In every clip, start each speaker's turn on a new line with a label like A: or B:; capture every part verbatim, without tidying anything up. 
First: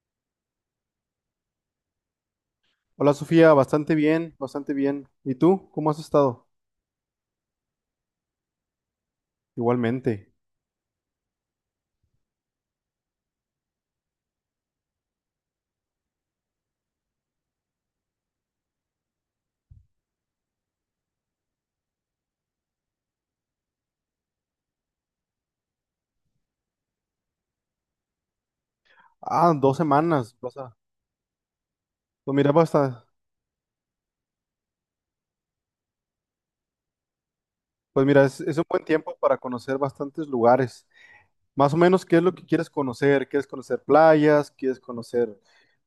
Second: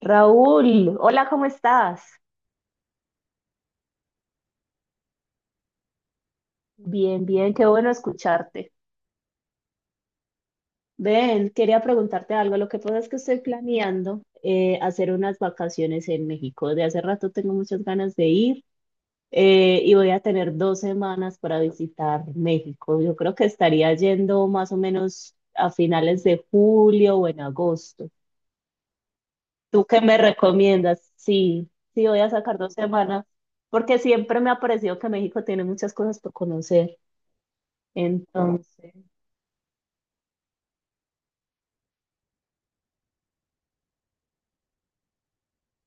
A: Raúl, hola, ¿cómo estás?
B: Hola Sofía, bastante bien, bastante bien. ¿Y tú? ¿Cómo has estado?
A: Bien, bien, qué bueno escucharte.
B: Igualmente.
A: Ven, quería preguntarte algo. Lo que pasa es que estoy planeando eh, hacer unas vacaciones en México. De hace rato tengo muchas ganas de ir eh, y voy a tener dos semanas para visitar México. Yo creo que estaría yendo más o menos a finales de julio o en agosto.
B: Ah, dos
A: ¿Tú qué me
B: semanas. Vas a-
A: recomiendas? Sí, sí, voy a
B: Pues mira,
A: sacar dos
B: basta.
A: semanas porque siempre me ha parecido que México tiene muchas cosas por conocer.
B: Pues mira, es, es un buen
A: Entonces,
B: tiempo para conocer bastantes lugares. Más o menos, ¿qué es lo que quieres conocer? ¿Quieres conocer playas? ¿Quieres conocer?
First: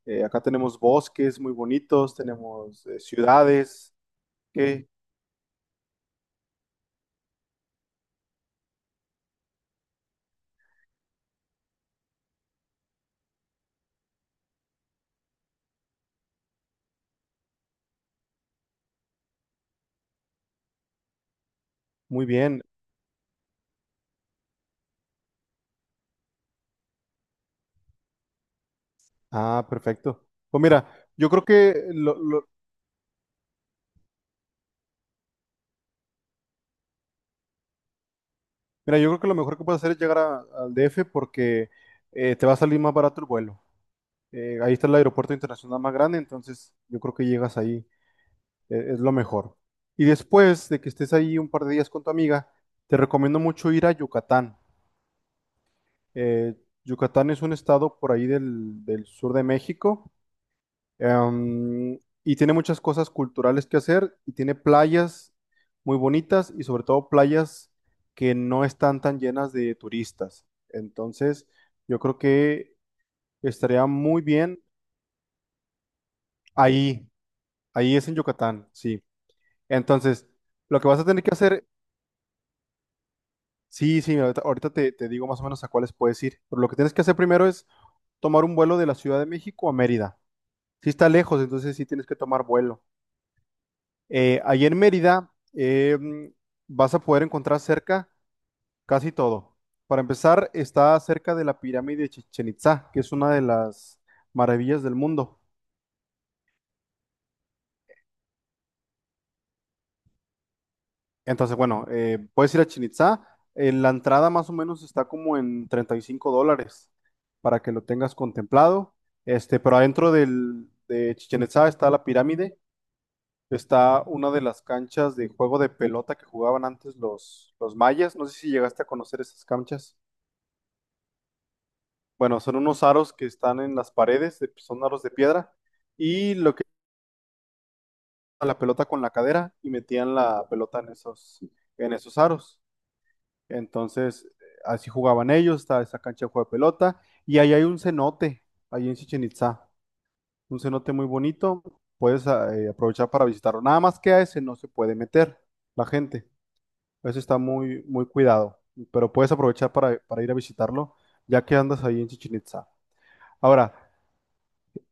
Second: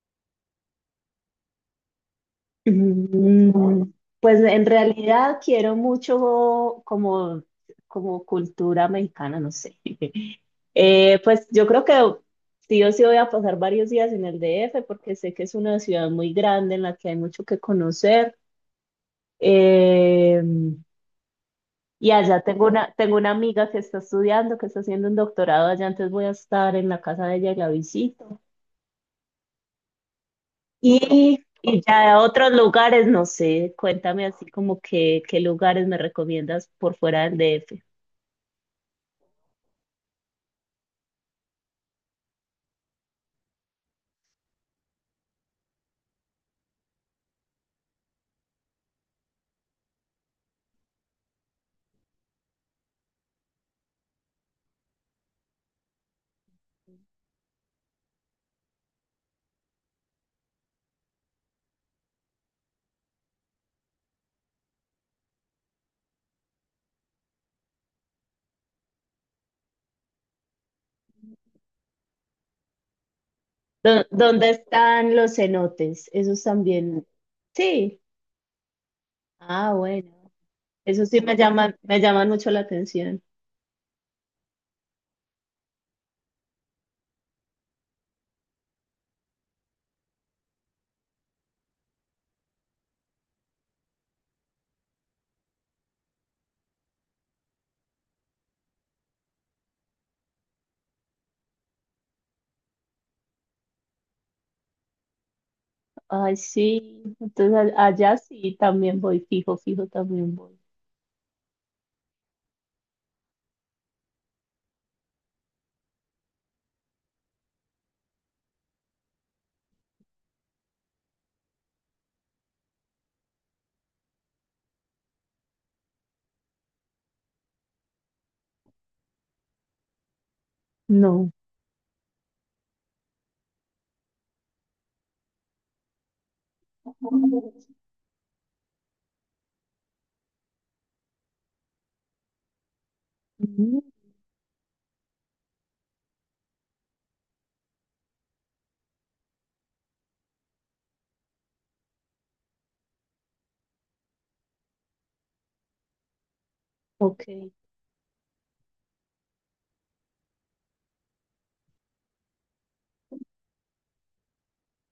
B: eh, acá tenemos bosques muy bonitos, tenemos eh,
A: mm,
B: ciudades.
A: pues en
B: ¿Qué?
A: realidad quiero mucho como, como cultura mexicana, no sé. Eh, pues yo creo que sí o sí voy a pasar varios días en el D F porque sé que es una ciudad muy grande en la que hay mucho que conocer. Eh, y
B: Muy
A: allá
B: bien.
A: tengo una, tengo una amiga que está estudiando, que está haciendo un doctorado allá, entonces voy a estar en la casa de ella y la visito.
B: Ah, perfecto. Pues mira, yo
A: Y,
B: creo que
A: y ya
B: lo,
A: a
B: lo-
A: otros lugares, no sé, cuéntame así como que, qué lugares me recomiendas por fuera del D F.
B: mira, yo creo que lo mejor que puedes hacer es llegar a- al D F porque eh, te va a salir más barato el vuelo. Eh, ahí está el aeropuerto internacional más grande, entonces yo creo que llegas ahí, eh, es lo mejor. Y después de que estés ahí un par de días con tu amiga, te recomiendo mucho ir a Yucatán. Eh, Yucatán es un estado por ahí del, del sur de México, em, y tiene muchas cosas culturales que hacer y tiene playas muy bonitas y sobre todo playas que no están tan llenas de turistas. Entonces, yo creo que estaría
A: ¿Dó-
B: muy
A: ¿Dónde
B: bien
A: están los cenotes? Esos también.
B: ahí, ahí
A: Sí.
B: es en Yucatán, sí.
A: Ah, bueno.
B: Entonces, lo que vas a
A: Esos sí
B: tener que
A: me
B: hacer,
A: llaman, me llaman mucho la atención.
B: sí, sí, ahorita, ahorita te, te digo más o menos a cuáles puedes ir, pero lo que tienes que hacer primero es tomar un vuelo de la Ciudad de México a Mérida. Si está lejos, entonces sí tienes que tomar vuelo. Eh, ahí en Mérida eh, vas a poder encontrar cerca casi todo. Para empezar, está cerca de la pirámide de Chichén Itzá, que es una de las maravillas del mundo.
A: Ay, sí. Entonces a- allá sí también voy, fijo, fijo también voy.
B: Entonces, bueno, eh, puedes ir a Chichén Itzá. Eh, la entrada más o menos está como en treinta y cinco dólares para que lo tengas contemplado. Este, pero adentro del, de Chichén Itzá está la pirámide, está una de las canchas de juego de pelota que jugaban antes los, los mayas. No sé si llegaste a conocer esas canchas.
A: No.
B: Bueno, son unos aros que están en las paredes, de- son aros de piedra, y lo que
A: Mm.
B: la pelota con la cadera y metían la pelota en esos, en esos aros. Entonces, así jugaban ellos, estaba esa cancha de juego de pelota. Y ahí hay un cenote, ahí en Chichen Itzá, un cenote muy bonito, puedes ah, eh, aprovechar para visitarlo. Nada más que a ese no se puede meter la gente, eso
A: Ok,
B: está muy, muy cuidado, pero puedes aprovechar para, para ir a visitarlo, ya que andas ahí en Chichen Itzá. Ahora,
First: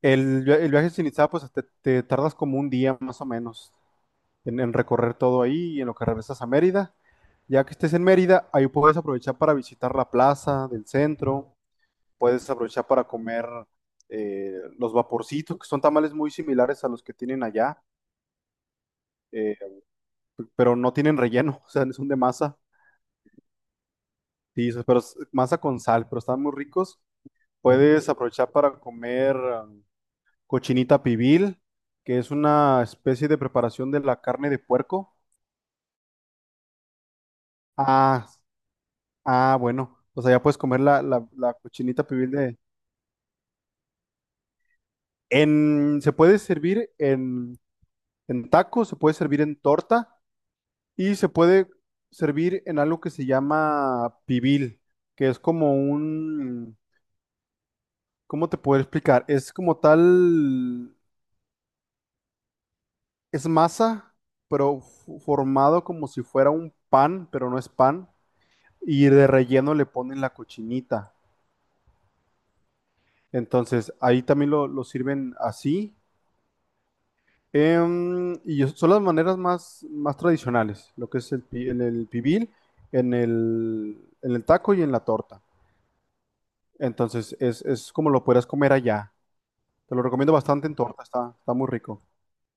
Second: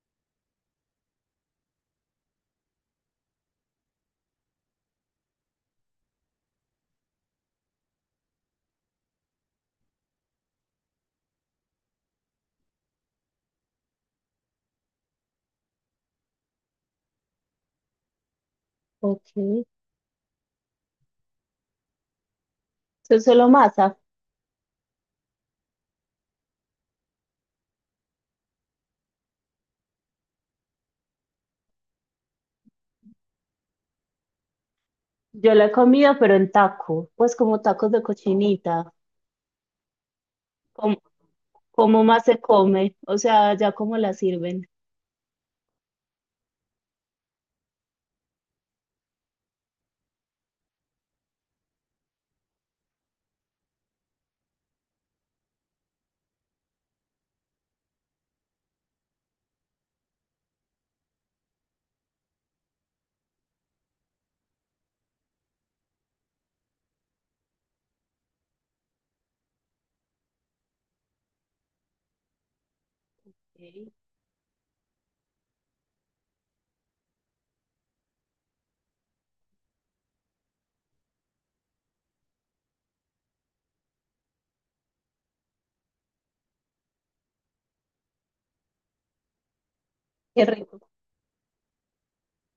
B: el, via- el viaje a Chichen Itzá, pues te, te tardas como un día más o menos, en, en recorrer todo ahí y en lo que regresas a Mérida. Ya que estés en Mérida, ahí puedes aprovechar para visitar la plaza del centro, puedes aprovechar para comer eh, los vaporcitos, que son tamales muy similares a los que tienen allá,
A: ok.
B: eh,
A: Eso
B: pero no tienen relleno, o sea, son de masa,
A: es solo masa.
B: sí, pero es masa con sal, pero están muy ricos. Puedes aprovechar para comer um, cochinita pibil, que es una especie de preparación de la carne de puerco.
A: Yo la he comido, pero en taco. Pues como tacos de
B: Ah,
A: cochinita.
B: Ah, bueno, o sea, ya puedes comer la, la, la
A: ¿Cómo
B: cochinita
A: más
B: pibil
A: se
B: de...
A: come? O sea, ya cómo la sirven.
B: En, se puede servir en, en taco, se puede servir en torta y se puede servir en algo que se llama pibil, que es como un... ¿Cómo te puedo explicar? Es como tal... Es masa, pero f- formado como si fuera un pan, pero no es pan, y de relleno le ponen la cochinita.
A: Ok.
B: Entonces, ahí también lo, lo sirven así. Em, y es- son las maneras más, más tradicionales, lo que es el, pi- en el pibil, en el, en el taco y en la torta. Entonces, es, es como lo puedas comer allá. Te lo recomiendo
A: Qué
B: bastante en
A: rico.
B: torta, está, está muy rico.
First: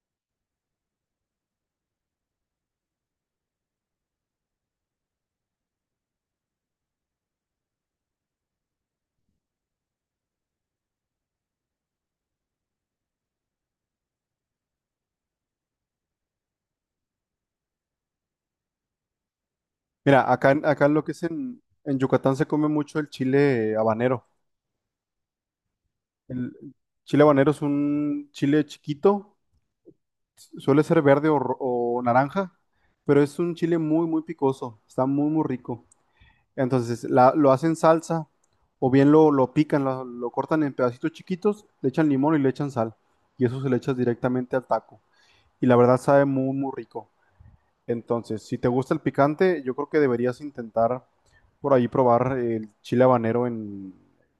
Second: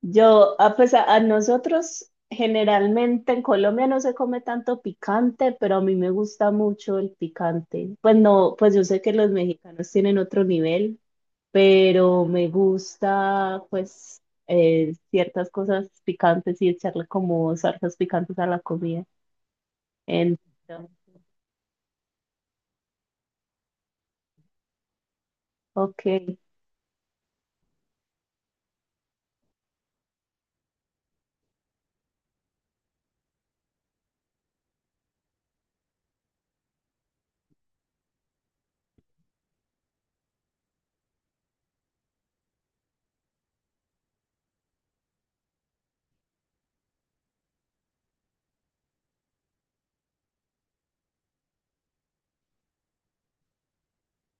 A: Yo, ah, pues a, a nosotros generalmente en Colombia no se come tanto picante, pero a mí me gusta mucho el picante. Pues no, pues yo sé que los mexicanos tienen otro nivel, pero me gusta pues eh, ciertas cosas picantes y echarle como salsas picantes a la comida.
B: Mira, acá, en- acá
A: Entonces,
B: en lo que es en, en Yucatán se come mucho el chile habanero.
A: ok,
B: El chile habanero es un chile chiquito, suele ser verde o, ro- o naranja, pero es un chile muy, muy picoso, está muy, muy rico. Entonces la- lo hacen salsa o bien lo, lo pican, lo, lo cortan en pedacitos chiquitos, le echan limón y le echan sal. Y eso se le echa directamente al taco. Y la verdad sabe muy, muy rico. Entonces, si te gusta el picante, yo creo que deberías intentar por ahí probar el chile habanero en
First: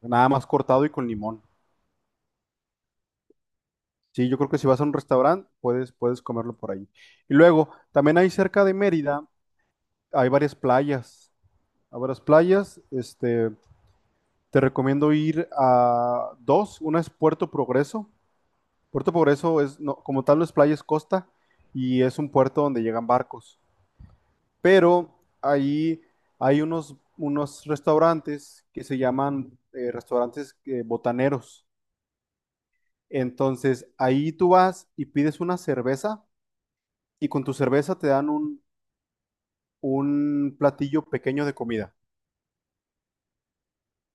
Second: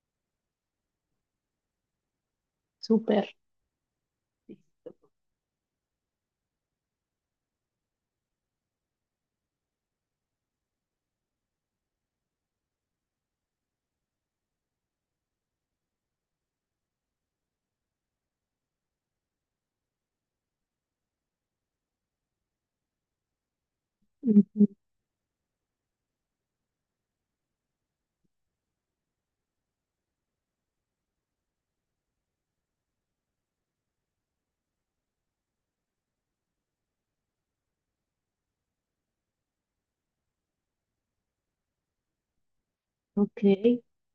B: nada más cortado y con limón.
A: súper.
B: Sí, yo creo que si vas a un restaurante, puedes, puedes comerlo por ahí. Y luego, también hay cerca de Mérida, hay varias playas. Hay varias playas. este, Te recomiendo ir a dos. Una es Puerto Progreso. Puerto Progreso es, no, como tal, no es playa, es costa y es un puerto donde llegan barcos.
A: Ujú.
B: Pero ahí hay unos, unos restaurantes que se llaman eh, restaurantes eh, botaneros. Entonces ahí tú vas y pides una cerveza y con tu cerveza te dan un, un platillo pequeño de comida.
A: Ok.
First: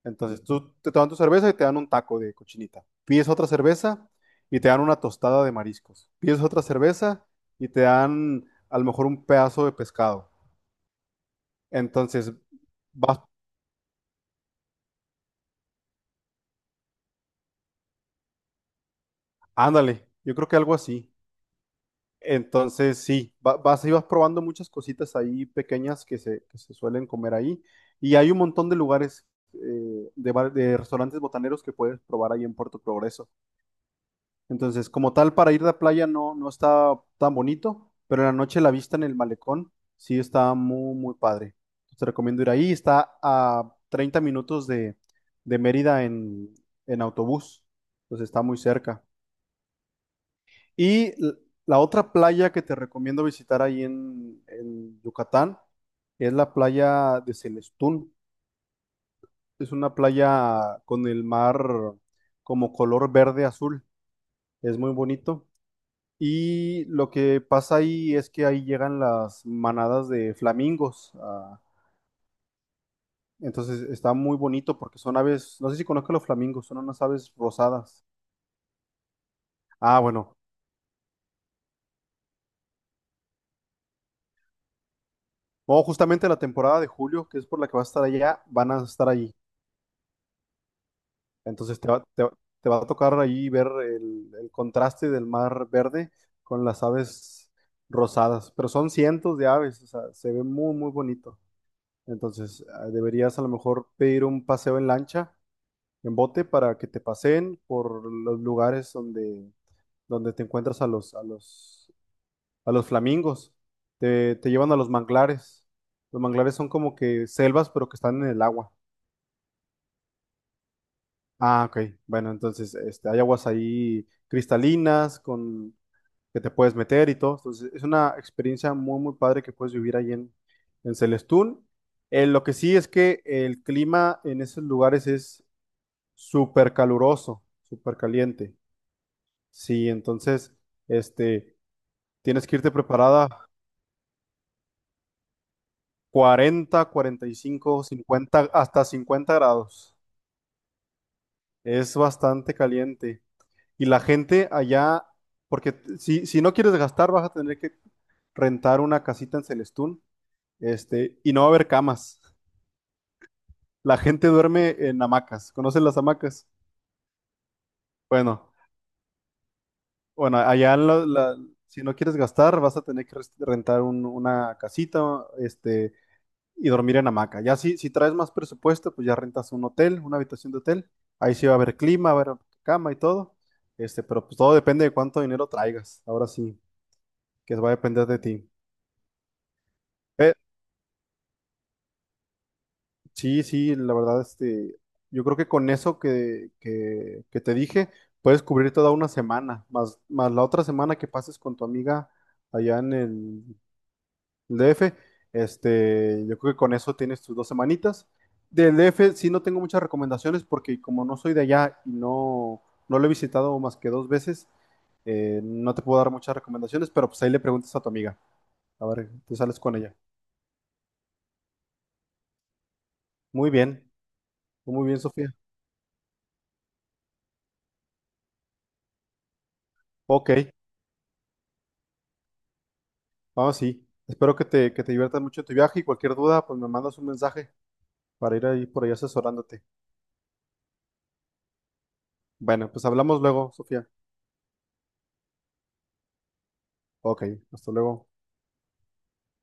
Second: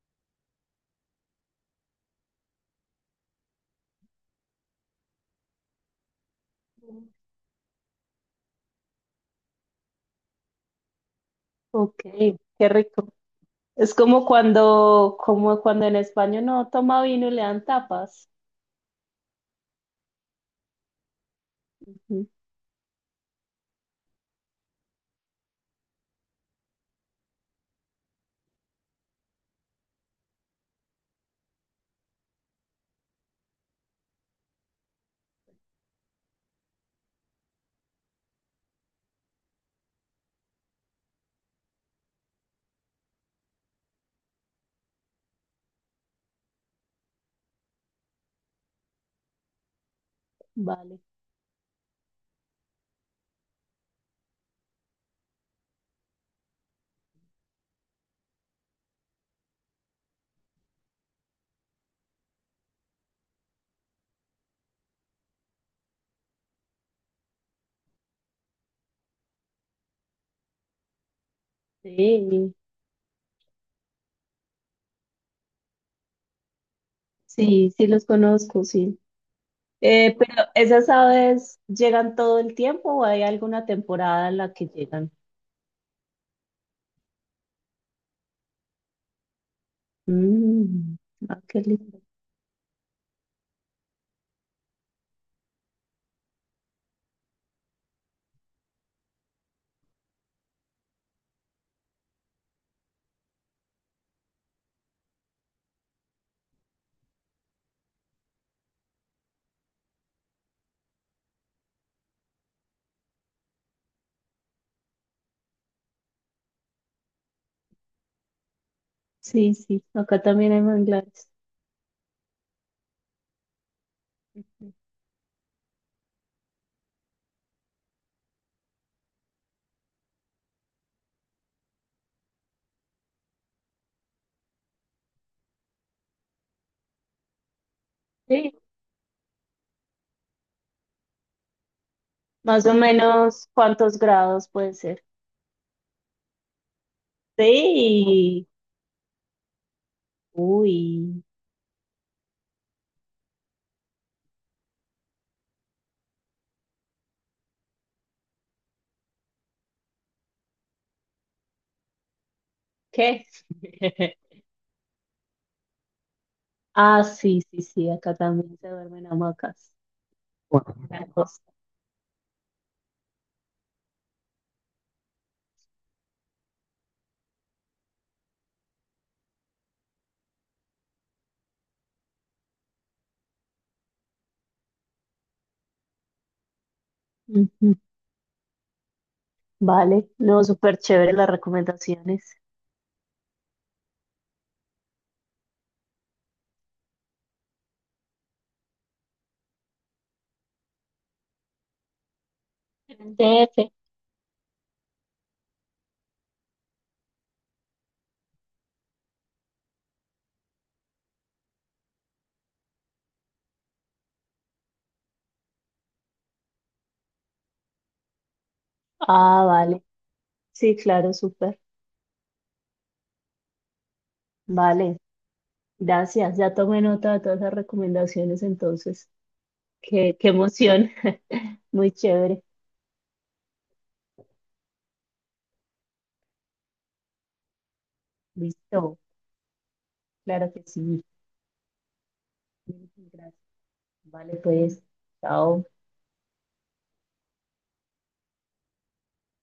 B: Entonces tú te toman tu cerveza y te dan un taco de cochinita. Pides otra cerveza y te dan una tostada de mariscos. Pides otra cerveza y te dan a lo mejor un pedazo de pescado.
A: Ok,
B: Entonces
A: qué rico.
B: vas.
A: Es como cuando, como cuando en España no toma vino y le dan tapas.
B: Ándale, yo creo que algo así.
A: Ujú.
B: Entonces sí, va- vas y vas probando muchas cositas ahí pequeñas que se, que se suelen comer ahí. Y hay un montón de lugares, eh, de, bar- de restaurantes botaneros que puedes probar ahí en Puerto Progreso. Entonces, como tal, para ir de playa no, no está tan bonito, pero en la noche la vista en el malecón sí está muy, muy padre. Te recomiendo ir ahí. Está a treinta minutos de, de Mérida en, en autobús. Entonces está muy cerca.
A: Vale.
B: Y l- la otra playa que te recomiendo visitar ahí en, en Yucatán es la playa de Celestún. Es una playa con el mar como color verde azul. Es muy bonito. Y lo que pasa ahí es que ahí llegan las manadas de flamingos. ah,
A: Sí,
B: entonces está muy bonito porque son aves, no sé si conozco los flamingos, son unas aves
A: sí, sí los
B: rosadas.
A: conozco, sí.
B: Ah,
A: Eh, pero
B: bueno.
A: esas aves llegan todo el tiempo o hay alguna temporada en la que llegan.
B: No, justamente la temporada de julio, que es por la que vas a estar allá, van a estar allí.
A: Mm, ah, qué
B: Entonces te
A: lindo.
B: va, te va- te va a tocar ahí ver el, el contraste del mar verde con las aves rosadas. Pero son cientos de aves, o sea, se ve muy, muy bonito. Entonces ah, deberías a lo mejor pedir un paseo en lancha en bote para que te paseen por los lugares donde, donde te encuentras a los, a los, a los flamingos. Te, te llevan a los manglares. Los manglares son como que selvas, pero que están en el agua.
A: Sí, sí, acá también hay manglares.
B: Ah, ok. Bueno, entonces este, hay aguas ahí cristalinas con que te puedes meter y todo. Entonces es una experiencia muy, muy padre que puedes vivir ahí en, en Celestún. Eh, lo que sí es que el clima en esos lugares es súper caluroso, súper
A: Sí,
B: caliente. Sí, entonces, este, tienes que
A: más
B: irte
A: o menos
B: preparada
A: cuántos grados puede ser.
B: cuarenta, cuarenta y cinco,
A: Sí,
B: cincuenta, hasta cincuenta grados.
A: uy,
B: Es bastante caliente. Y la gente allá, porque t- si, si no quieres gastar, vas a tener que rentar una casita en Celestún, este, y no va a haber camas.
A: ¿qué?
B: La gente duerme en hamacas. ¿Conoces las hamacas?
A: Ah, sí, sí, sí, acá
B: Bueno,
A: también se duermen hamacas.
B: bueno, allá en la-
A: Una
B: la-
A: cosa.
B: si no quieres gastar, vas a tener que res- rentar un- una casita, este y dormir en hamaca. Ya si, si traes más presupuesto, pues ya rentas un hotel, una habitación de hotel. Ahí sí va a haber clima, va a haber cama y todo. Este, pero pues todo depende de cuánto dinero traigas. Ahora sí, que va a
A: Ujú.
B: depender de ti.
A: Vale,
B: Eh,
A: no, súper chévere las recomendaciones.
B: sí, sí, la verdad, este, yo creo que con eso que, que, que te dije, puedes cubrir toda una semana, más, más la otra semana que pases con tu amiga allá en
A: En
B: el
A: D F.
B: el D F. Este, yo creo que con eso tienes tus dos semanitas. Del D F sí no tengo muchas recomendaciones porque como no soy de allá y no, no lo he visitado más que dos veces, eh, no te puedo dar muchas recomendaciones, pero pues ahí le preguntas a tu amiga. A ver, tú
A: Ah,
B: sales con
A: vale,
B: ella.
A: sí, claro, súper.
B: Muy bien, muy
A: Vale,
B: bien, Sofía.
A: gracias. Ya tomé nota de todas las recomendaciones entonces. Qué, qué
B: Ok,
A: emoción. Muy chévere.
B: vamos sí. Espero que te, que te diviertas mucho en tu viaje y cualquier duda, pues me mandas un mensaje para ir ahí por ahí
A: Listo,
B: asesorándote.
A: claro que sí.
B: Bueno, pues hablamos
A: Gracias.
B: luego, Sofía.
A: Vale, pues, chao.
B: Ok, hasta luego.